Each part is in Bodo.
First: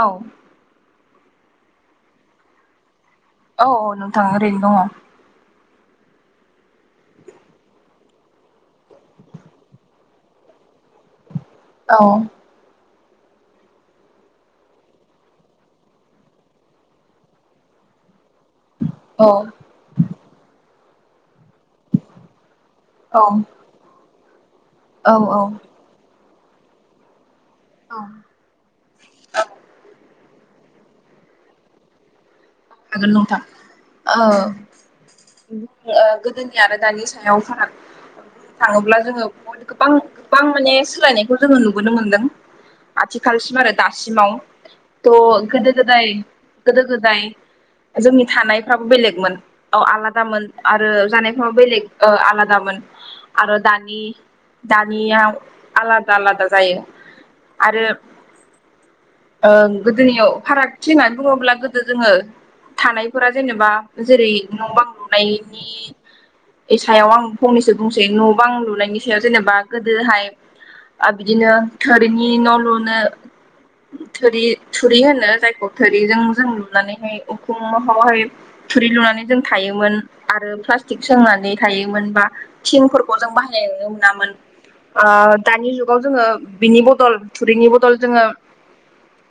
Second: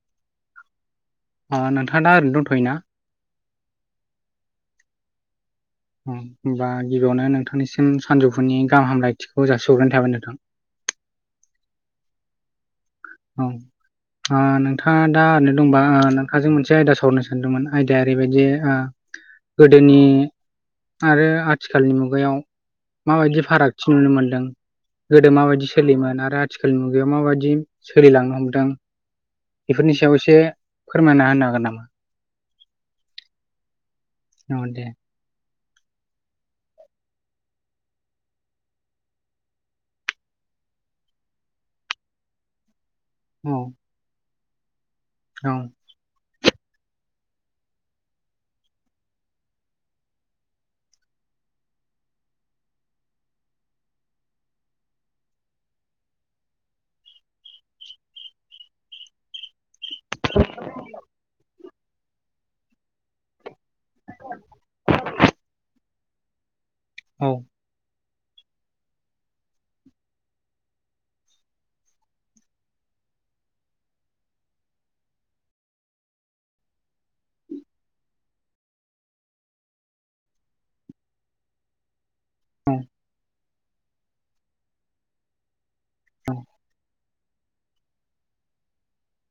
औ। आ नोंथाङा दा ओरैनो दंथ'योना? औ औ नोंथां ओरैनो दङ। हम होमबा गिबियावनो नोंथांनिसिम सानजौफुनि गाहाम हामलायथिखौ जासि हरग्रोनाय थाबाय नोंथां। [inaudible] औ। औ। ओ नोंथाङा दा ओरैनो दंबा ओ नोंथांजों मोनसे आयदा सावरायनो सानदोंमोन आयदाया ओरैबायदि ओ औ गोदोनि आरो आथिखालनि मुगायाव औ माबायदि फारागथि नुनो मोनदों औ गोदो माबायदि सोलियोमोन आरो थिखालनि मुगायाव माबायदि सोलिलांनो हमदों बेफोरनि सायाव एसे फोरमायना होनो हागोन नामा? [unintelligible] औ दे [unintelligible] ओ गोदोनि आरो दानि सायाव फाराग थाङोब्ला जोङो गोबां गोबां माने सोलायनायखौ जोङो नुबोनो मोनदों औ आथिखालसिम आरो दासिमाव त' औ गोदो गोदाय गोदो गोदाय जोंनि थानायफ्राबो बेलेगमोन औ आलादामोन आरो जानायफ्राबो बेलेग ओ आला दामोन आरो दानि दानिया आलादा आलादा जायो आरो ओं गोदोनियाव फारागथि होननानै बुङोब्ला गोदो जोङो थानायफोरा जेनेब बा जेरै न' बां लुनायनि बे सायाव औ आं फंनैसो बुंसै न' बां लुनायनि सायाव जेनेबा गोदोहाय आरो बिदिनो थोरिनि न' लुनो थोरि थुरि होनो जायखौ थोरिजों जों लुनानैहाय उखुमावहाय थुरि लुनानै जों थायोमोन आरो प्लास्टिक सोंनानै थायोमोन बा औ थिं फोरखौ जों बाहायनो मोनामोन ओ दानि जुग गाव जोङो बिनि बदल थुरिनि बदल जोङो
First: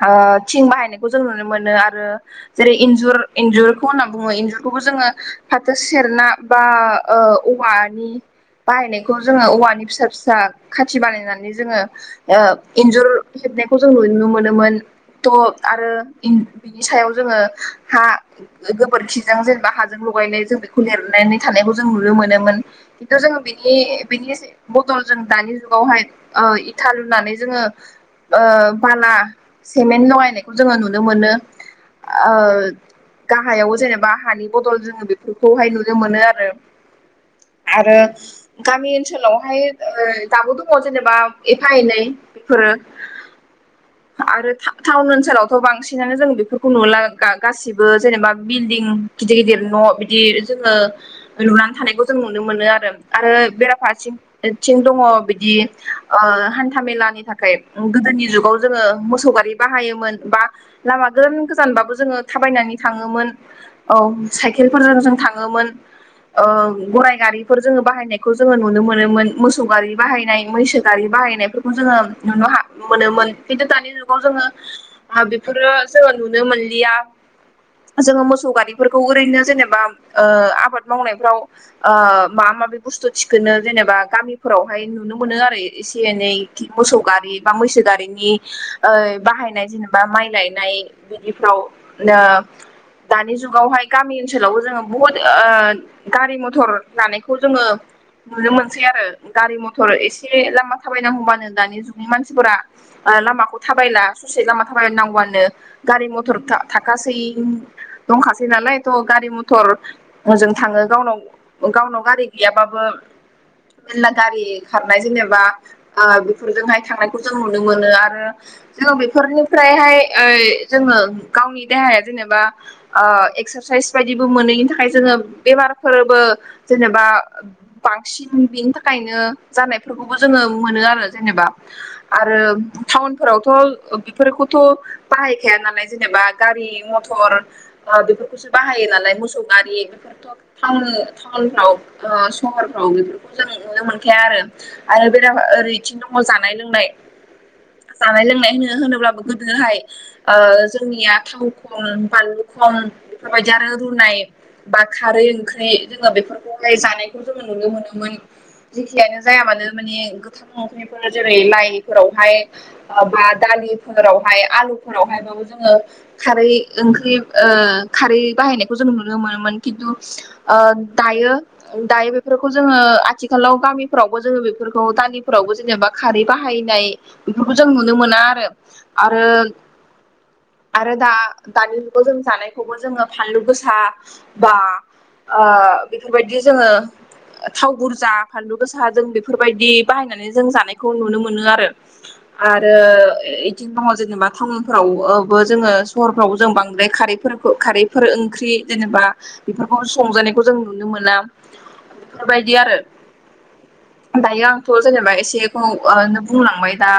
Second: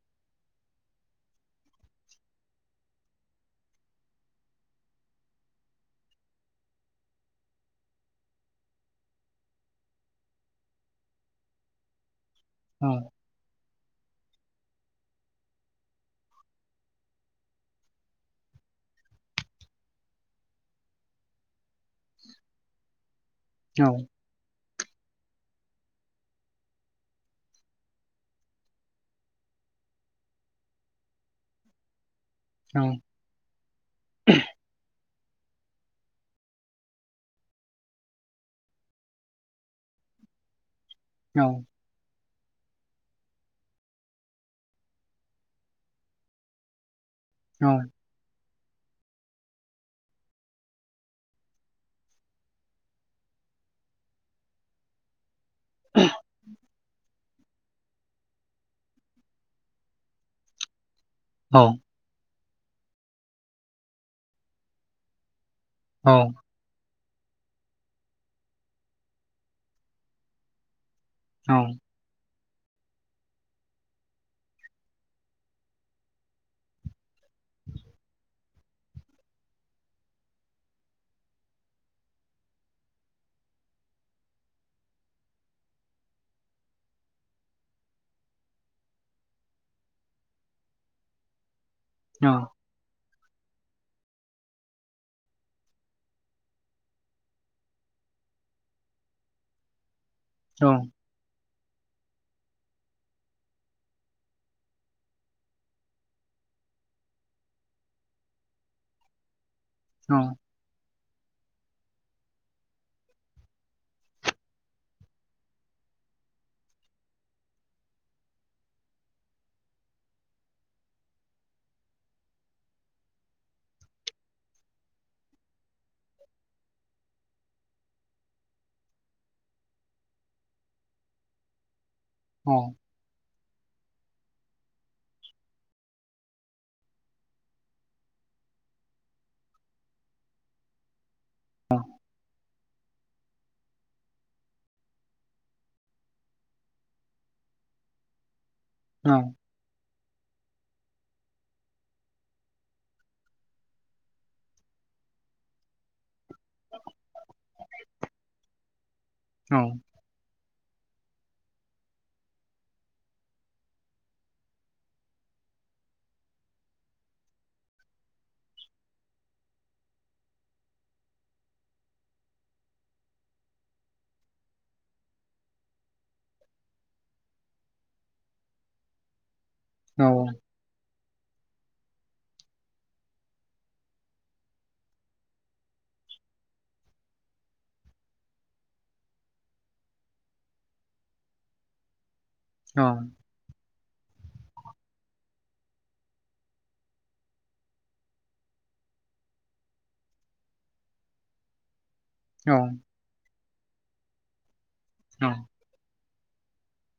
ओ थिं बाहायनायखौ जों नुनो मोनो आरो जेरै इन्जुर इन्जुरखौ होनना बुङो इन्जुरखौबो जोङो फाथो सेरना बा ओ औ औवानि बाहायनायखौ जोङो औवानि फिसा फिसा खाथि बानायनानै जोङो ओ इन्जुर हेबनायखौ जों नुनो मोनो मोन थ आरो बिनि सायाव जोङो हा गोबोरखिजों जेनेबा हाजों लगायनाय जों बेखौ लिरनानै थानायखौ जों नुनो मोनोमोन खिनथु जोंङो बेनि औ बेनि बदल जों दानि जुगावहाय ओ इथा लुनानै जोङो ओ बाला सेमेन्ट लगायनायखौ जोङो नुनो मोनो ओ औ गाहायाव जेनेबा हानि बदल जोङो बे बेखौहाय नुनो मोनो आरो आरो गामि ओनसोलावहाय ओ दाबो दं जेनेबा औ एफा ए नै बेफोरो आरो टाउन ओनसोलावथ' बांसिनानो जों बेफोरखौ नुला गा गासिबो जेनेबा बिल्डिं गिदिर गिदिर न' बिदि जोङो लुनानै थानायखौ जों नुनो मोनो आरो आरो बेराफारथिंथिं दङ बिदि ओ हान्था मेलानि थाखाय गोदोनि जुगाव जोङो मोसौ गारि बाहायोमोन बा लामा गोजान गोजान औ बाबो थाबायनानै थाङोमोन औ साइकेलफोरजों जों थाङोमोन ओ गराय गारिफोर जों बाहायनायखौ जोंङो नुनो मोनोमोन मोसौ गारि बाहायनाय मैसो गारि बाहायनायफोरखौ जोङो नुनो मोनोमोन खिन्थु दानि जुगाव जोङो बेफोरो जोङो नुनो मोन गैया जोङो मोसौ गारिफोरखौ ओरैनो जेनेबा आबाद मावनायफ्राव माबा माबि बुस्थु थिखोनो जेनेबा गामिफोरावहाय नुनो मोनो आरो एसे एनै मोसौ गारि बा [inaudible] [inaudible] औ दानि जुगावहाय गामि ओनसोलावबो जोङो बुहुद गारि मथर लानायखौ जोङो नुनो मोनसै आरो गारि मथर एसे औ लामा थाबायन हौबानो दानि जुगनि मानसिफोरा लामाखौ थाबायला सुइसेट लामा थाबाय नांगौआनो गारि मथर [unintelligible] थाखासै दंखासै नालाय थ' गारि मथर जों थाङो गावनाव गावनाव गारि गैयाबाबो मेरला गारि खारनाय जेनेबा आ बेफोरजोंहाय थांनायखौ जों नुनो मोनो आरो जोङो बेफोरनिफ्रायहाय ओइ जोङो गावनि देहाया जेनेबा ओ एक्सारसाइस बायदिबो मोनैनि थाखाय जोङो बेमारफोरबो जेनेबा बांसिन बेनि थाखायनो जानायफोरखौबो जोङो मोनो आरो जेनबा नेबा आरो टाउनफोरावथ' बेफोरखौथ' बाहायखाया नालाय जेनेबा गारि मथर ओ बेफोरखौसो बाहायो नालाय मोसौ गारि बेफोरथ' टाउन टाउनफ्राव ओ सहर फ्राव बेफोरखौ जों नुनो मोनखाया आरो। आरो बेरा ओरैथिनो दङ जानाय लोंनाय जानाय लोंनाय होनो-होनोब्लाबो गोदोहाय ओ रुनिया थाव खम बानलु खम बेफोरबायदि आरो रुनाय बा खारै ओंख्रि जोङो बेफोरखौहाय जानायखौ जोङो नुनो मोनोम। जेखियानो जाया मानो माने गोथां ओंख्रिफोर जेरै लाइफोरावहाय बा दालिफोरावहाय आलुफोरावहाय बा जोङो खारै ओंख्रि ओ खारै बाहायनायखौ जों नुनो मोनोमोन। किन्तु ओ दायो दायो बेफोरखौ जोङो आथिखालाव गामिफोरावबो जोङो बेफोरखौ दालिफोरावबो जेनेबा खारै बाहायनाय बेफोरखौ जों नुनो मोना आरो। आरो औ। आरो दा दानि जुगाव जों जानायखौबो जोङो फानलु गोसा बा ओ बेफोरबायदि जोङो थाव बुरजा फानलु गोसा जों बेफोरबायदि बाहायनानै जों जानायखौ नुनो मोनो आरो। आरो इदिनो दङ जेनेबा टाउनफोराव ओ बो जोङो सहरफोरावबो जों बांद्राय खारैफोरखो खारैफोर ओंख्रि जेनेबा बेफोरखौ संजानाय खौ जों नुनो मोना। बेफोरबायदि आरो। दायो आंथ' जेनेबा एसेखौ ओ बुंलांबाय दा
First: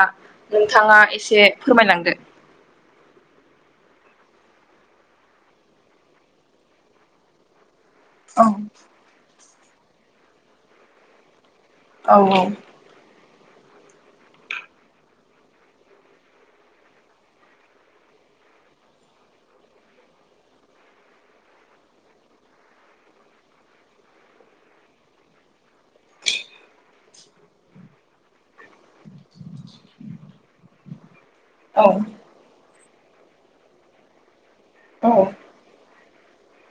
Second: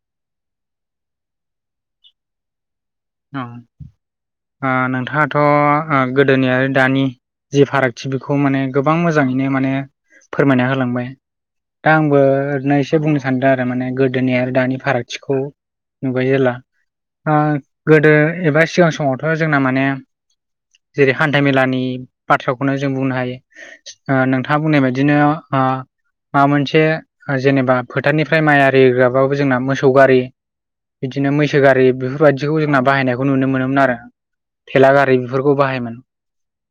नोंथाङा एसे फोरमायलांदो। ओं ओ नोंथाङाथ' ओ गोदोनि दानि जि फाराग दि बिखौ औ माने गोबां मोजाङैनो माने फोरमायना होलांबाय। दा औ आंबो ओरैनो एसे बुंनो सान्दो आरो माने गोदोनि आरो दानि फारागथिखौ नुबाय जेला आ गोदो एबा सिगां समावथ' जोंना माने जेरै हान्था मेलानि बाथ्राखौनो जों बुंनो हायो। ओ नोंथाङा बुं आ माबा मोनसे ओ जेनेबा फोथारनिफ्राय माइ आरि रोगाबाबो जोंना मोसौ गारि बिदिनो मैसो गारि बेफोरबायदिखौ जोंना बाहायनायखौ नुनो मोनोमोन आरो। थेला गारि बेफोरखौ बाहायोमोन।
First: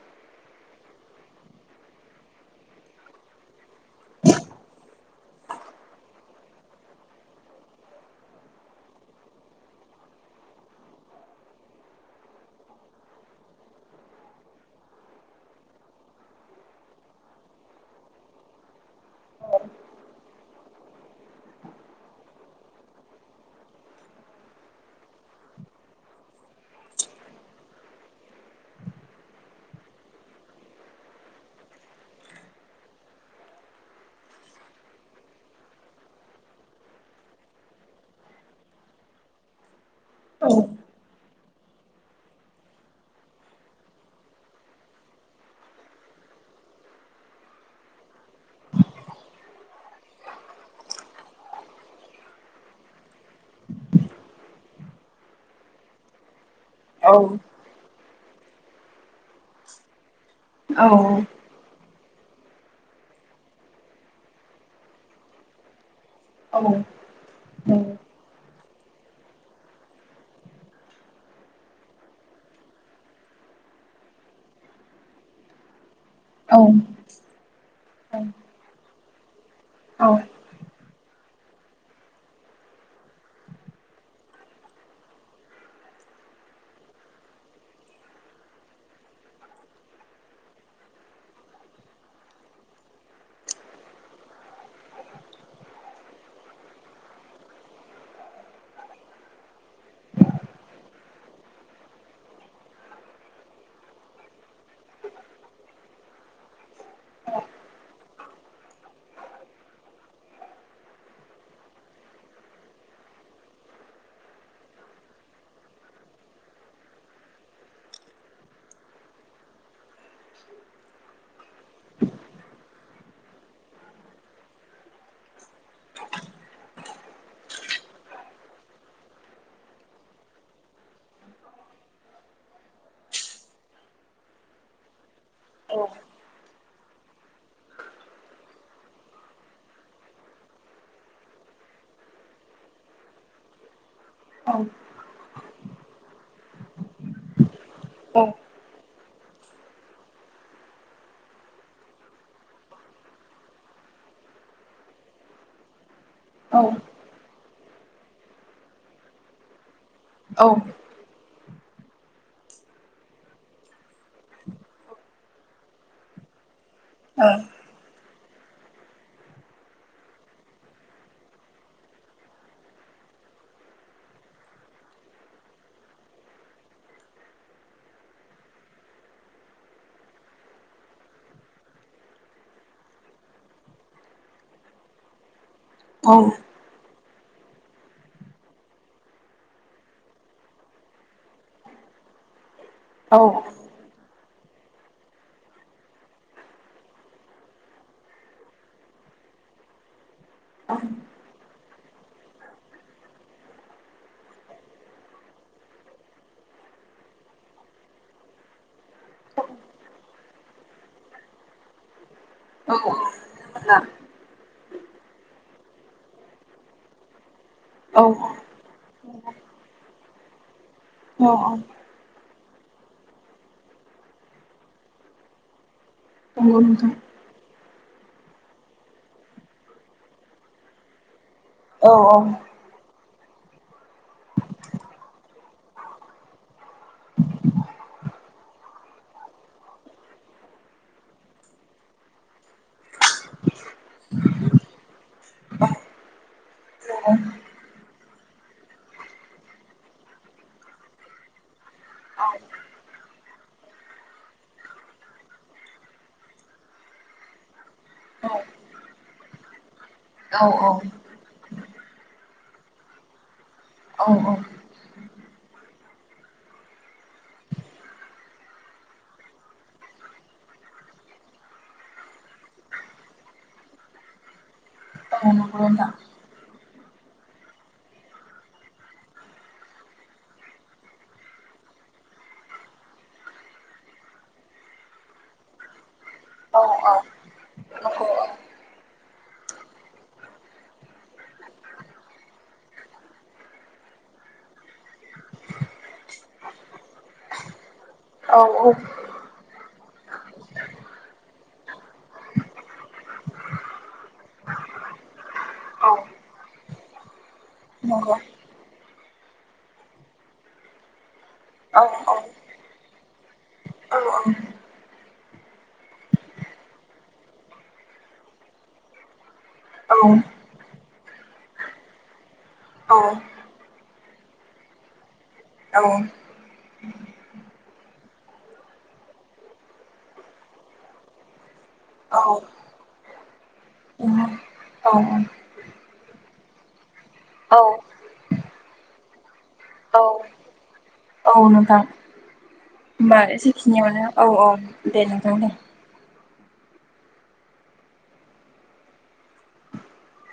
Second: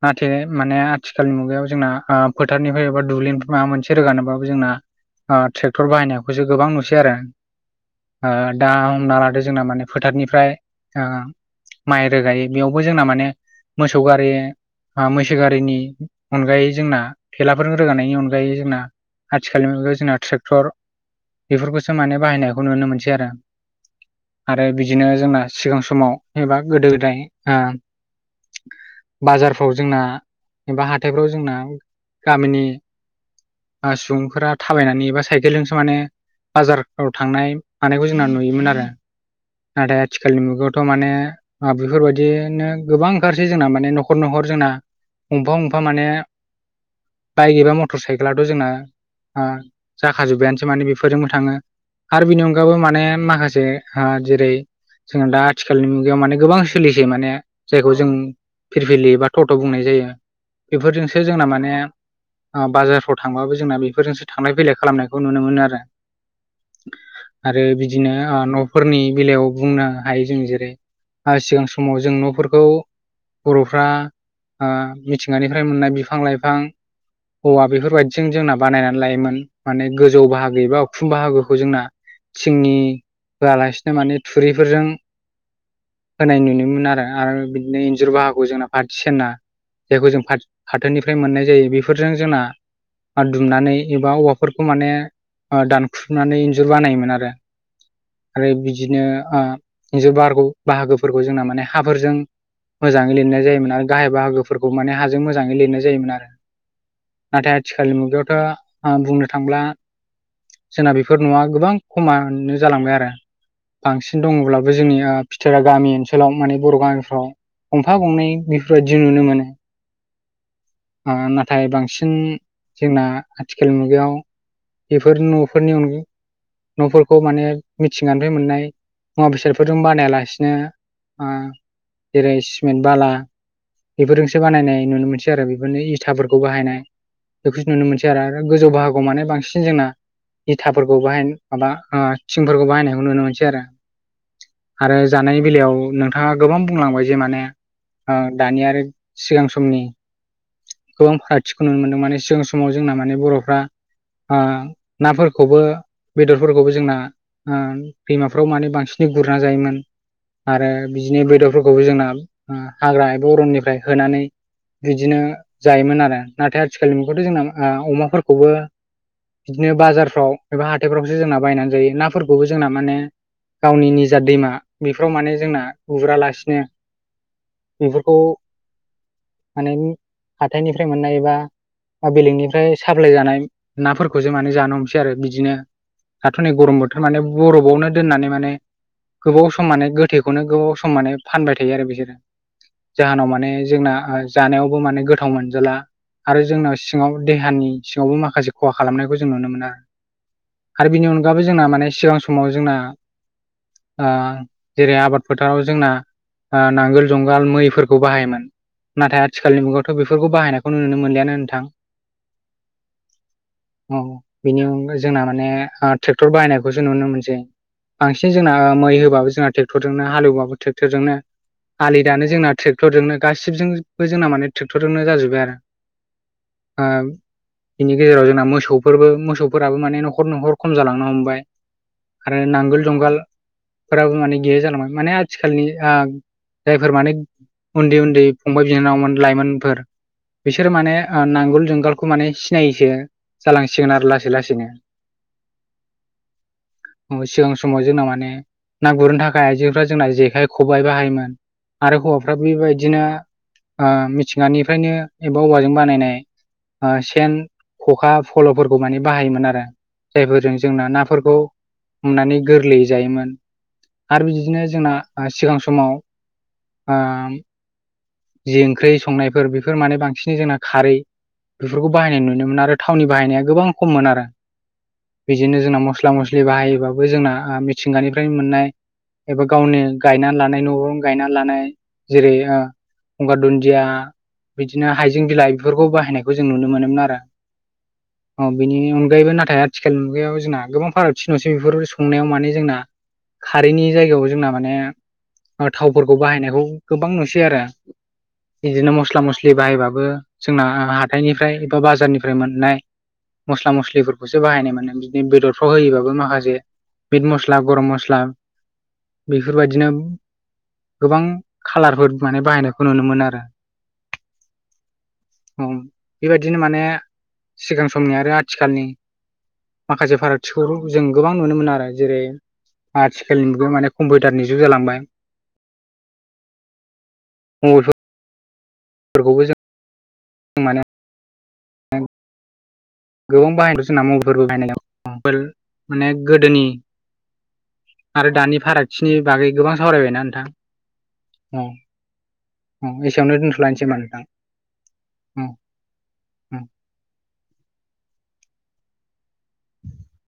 नाथाय माने आथिखालनि मुगायाव जोंना ओ फोथारनिफ्राय एबा दुब्लिनिफ्राय माबा मोनसे रोगानोबाबो जोंना ओ ट्रेक्टर बाहायनाय बेखौसो गोबां नुसै आरो। ओ दा हमना लादो जोंना माने फोथारनिफ्राय ओ माइ रोगायो बेयावबो जोंना माने मोसौ गारि आ मैसो गारिनि अनगायै जोंना थेलाफोर रोगानायनि अनगायै जोंना आथिखालनि मुगायाव जोंना ट्रेक्टर बेफोरखौसो माने बाहायनायखौ नुनो मोनसै आरो। आरो बिदिनो जोंना सिगां समाव एबा गोदो गोदाय आ [inaudible] बाजारफ्राव जोंना एबा हाथायफ्राव जोंना गामिनि ओ सुबुंफोरा थाबायनानै एबा साइकेलजोंसो माने बाजाफ्राव थांनाय मानायखौ जोंना नुयोमोन आरो। नाथाय आथिखालनि मुगायावथ' माने आ बेफोरबायदिनो गोबां ओंखारसै जोंना माने न'खर न'खर जोंना गंफा गंफा माने बाइक एबा मटर साइकेलाथ' जोंना आ जाखाजोब्बायानोसै माने बेफोरजोंबो थाङो। आरो बिनि अनगाबो माने माखासे आ जेरै जोंहा दा आथिखालनि मुगायाव माने गोबां सोलिसै माने जायखौ जों फिरफिलि बा थट' बुंनाय जायो बेफोरजोंसो जोंना माने ओ बाजारफ्राव थांबाबो जोंना बेफोरजोंसो थांलाय फैलाय खालामनायखौ नुनो मोनो आरो आरो बिदिनो ओ न'फोरनि बेलायाव बुंनो हायो जों जेरै सिगां समाव जों न'फोरखौ बर'फ्रा ओ मिथिंगानिफ्राय मोननाय बिफां औ हौवा बेफोरबायदिजों जोंना बानायनानै लायोमोन माने गोजौ बाहागो एबा उखुम बाहागोखौ जोंना थिंनि होआलासिनो माने थुरिफोरजों होनाय नुनो मोनोन आरो आरो बिदिनो इन्जुर बाहाखौ जोंना फारथि सिना जायखौ जों फाथ फाथोनिफ्राय मोननाय जायो बेफोरजों जोंना दुमनानै एबा औवाफोरखौ माने ओ दानख्रुमनानै इन्जुर बानायोमोन आरो आरो बिदिनो ओ इन्जुर बारग बाहागोफोरखौ जोंना माने हाफोरजों मोजाङै लिरनाय जायोमोन आरो गाहाय बाहागोफोरखौ माने हाजों मोजाङै लिरनाय जायोमोन आरो नाथाय आथिखालनि मुगायावथ' ओं बुंनो थांब्ला जोंना बेफोर न'आ गोबां खमानो जालांबाय आरो बांसिन दङब्लाबो जोंनि फिथेरा गामि ओनसोलाव माने बर' गामिफ्राव गंफा गंनै बेफोरबायदि नुनो मोनो ओ नाथाय बांसिन जोंना आथिखालनि मुगायाव बेफोर नुफोरनि अनगा न'फोरखौ माने मिथिगानिफ्राय मोननाय मुवा बेसादफोरजों बानायालासिनो ओ जेरै सिमेन्ट बाला बेफोरजोंसो बानायनाय नुनो मोनसै आरो बेफोरनो इथाफोरखौ बाहायनाय बेखौसो नुनो मोनसै आरो गोजौ बाहागोआव माने बांसिन जोंना इथाफोरखौ बाहाय माबा थिंफोरखौ बाहायनायखौ नुनो मोनसै आरो औ आरो जानायनि बेलायाव नोंथाङा गोबां बुंलांबाय जे माने ओ दानि आरो सिगां समनि गोबां फारागथिखौ नुनो मोनदों माने सिगां समाव जोंना माने बर'फ्रा ओ नाफोरखौबो बेदरफोरखौबो जोंना ओ दैमाफ्राव माने बांसिनै गुरना जायोमोन आरो बिदिनो बेदरफोरखौ खौबो जोंना हाग्रा एबा अरननिफ्राय होनानै बिदिनो जायोमोन आरो नाथाय आथिखालनि मुगायावथ ओ जोंना अमाफोरखौबो बिदिनो बाजारफ्राव एबा हाथाइफ्रावसो जोंना बायनानै जायो नाफोरखौबो जोंना माने गावनि निजा दैमा बेफोराव माने जोंना उरालासिनो बेफोरखौ माने हाथायनिफ्राय मोननाय एबा बेलेगनिफ्राय साप्लाय जानाय नाफोरखौसो माने जानो हमसै आरो बिदिनो दाथ' नै गरम बोथोर माने बरफआवनो दोननानै माने गोबाव सम माने गोथैखौनो गोबाव सम माने फानबाय थायो आरो बिसोरो जाहोनाव माने जोंना जानायावबो माने गोथाव मोनजाला आरो जोंना सिङाव देहानि सिङावबो माखासे खहा खालामनायखौ जों नुनो मोनो आरो आरो बिनि अनगाबो जोंना माने सिगां समाव जोंना ओ जेरै आबाद फोथाराव जोंना ओ नांगोल जुंगाल मैफोरखौ बाहायोमोन नाथाय आथिखालनि मुगायाव थ' बिफोरखौ बाहायनायखौ नुनो मोनलियानो नोंथां। औ औ। बिनि अनगाय जोंना माने ट्रेक्टर बाहायनायखौसो नुनो मोनसै औ बांसिन जोंना मै हो जों ट्रेक्टरजोंनो हालेवबाबो ट्रेटरजोंनो नंगौ आलि दानो जोंना ट्रेक्टरजोंनो गासिबो जोंबो जोंना माने ट्रेक्टरजोंनो जाजोब्बाय आरो नोंगौ नोथां। ओ बिनि गेजेराव जोंना मोसौफोरबो मोसौफोराबो माने न'खर न'खर खम जालांनो हमबाय। औ औ आरो नांगोल जुगाल फोराबो माने गैया जालांबाय माने आथिखालनि ओ जायफोर माने उन्दै उन्दै फंबाय बिनानावमोन लाइमोनफोर बिसोरो माने ओ नांगोल जुंगालखौ माने सिनायैसो जालांसिगोन आरो लासै लासैनो। औ। औ [inaudible] सिगां समाव जोंना माने ना गुरनो थाखाय आइजोफ्रा जोंना जेखाइ खबाइ बाहायोमोन। आरो हौवाफ्रा बेबायदिनो ओ मिथिंगानिफ्रायनो एबा औवाजों बानायनाय ओ सेन, ख'खा, नंगौ फल'फोरखौ माने बाहायोमोन आरो। जायफोरजों औ जोंना नाफोरखौ हमनानै गोरलैयै जायोमोन। आरो बिदिनो जोंना सिगां समाव ओ जि ओंख्रै संनायफोर बेफोर माने बांसिनै जोंना खारै बेफोरखौ बाहायनाय नुनो मोन आरो थावनि बाहायनाया गोबां खममोन आरो। बिदिनो जोंना मस्ला मस्लि बाहायोबाबो जोंना मिथिंगानिफ्रायनो मोननाय एबा गावनि गायना लानाय न'नो गायना लानाय जेरै ओ गंगार दुन्दिया बिदिनो हाइजें बिलाइ बिफोरखौ बाहायनायखौ जों नुनो मोनोमोन आरो। [inaudible] अ बिनि अनगायैबो नाथाय आथिखाल मुगायाव जोंना गोबां फारागथि नुसै बेफोर संनायाव माने जोंना खारैनि जायगायाव जोंना माने ओ थावफोरखौ बाहायनायखौ गोबां नुसै आरो। इदिनो मस्ला मसलि बाहायबा बो जोंना हाथाइनिफ्राय बा बाजारनिफ्राय मोननाय। मस्ला मस्लिफोरखौसो बाहायनाय मोनो बिदिनो बेदरफ्राव होयोबाबो माखासे मिट मस मस्ला गरम मस्ला बेफोरबायदिनो गोबां औ खालारफोर माने बाहायनायखौ नुनो मोनो आरो। औ औ। औ बेबायदिनो माने सिगां समनि आरो आथिखालनि माखासे फारागथिखौ जों गोबां नुनो मोनो आरो जेरै आथिखालनिबो माने कम्पिउटारनि जुग जालांबाय। औ। [unintelligible] फोरखौबो जों [unintelligible] औ। गोबां बाहायदों मबेलफोरबो बाहायनाय माने गोदोनि आरो दानि फारागथिनि बागै गोबां सावरायबाय ना नोंथां औ नोंथां । होमबा एसेयावनो दोनथ'लायनोसै ओमबा एसेखिनियावनो नोंथां। औ औ दे नोंथां दे।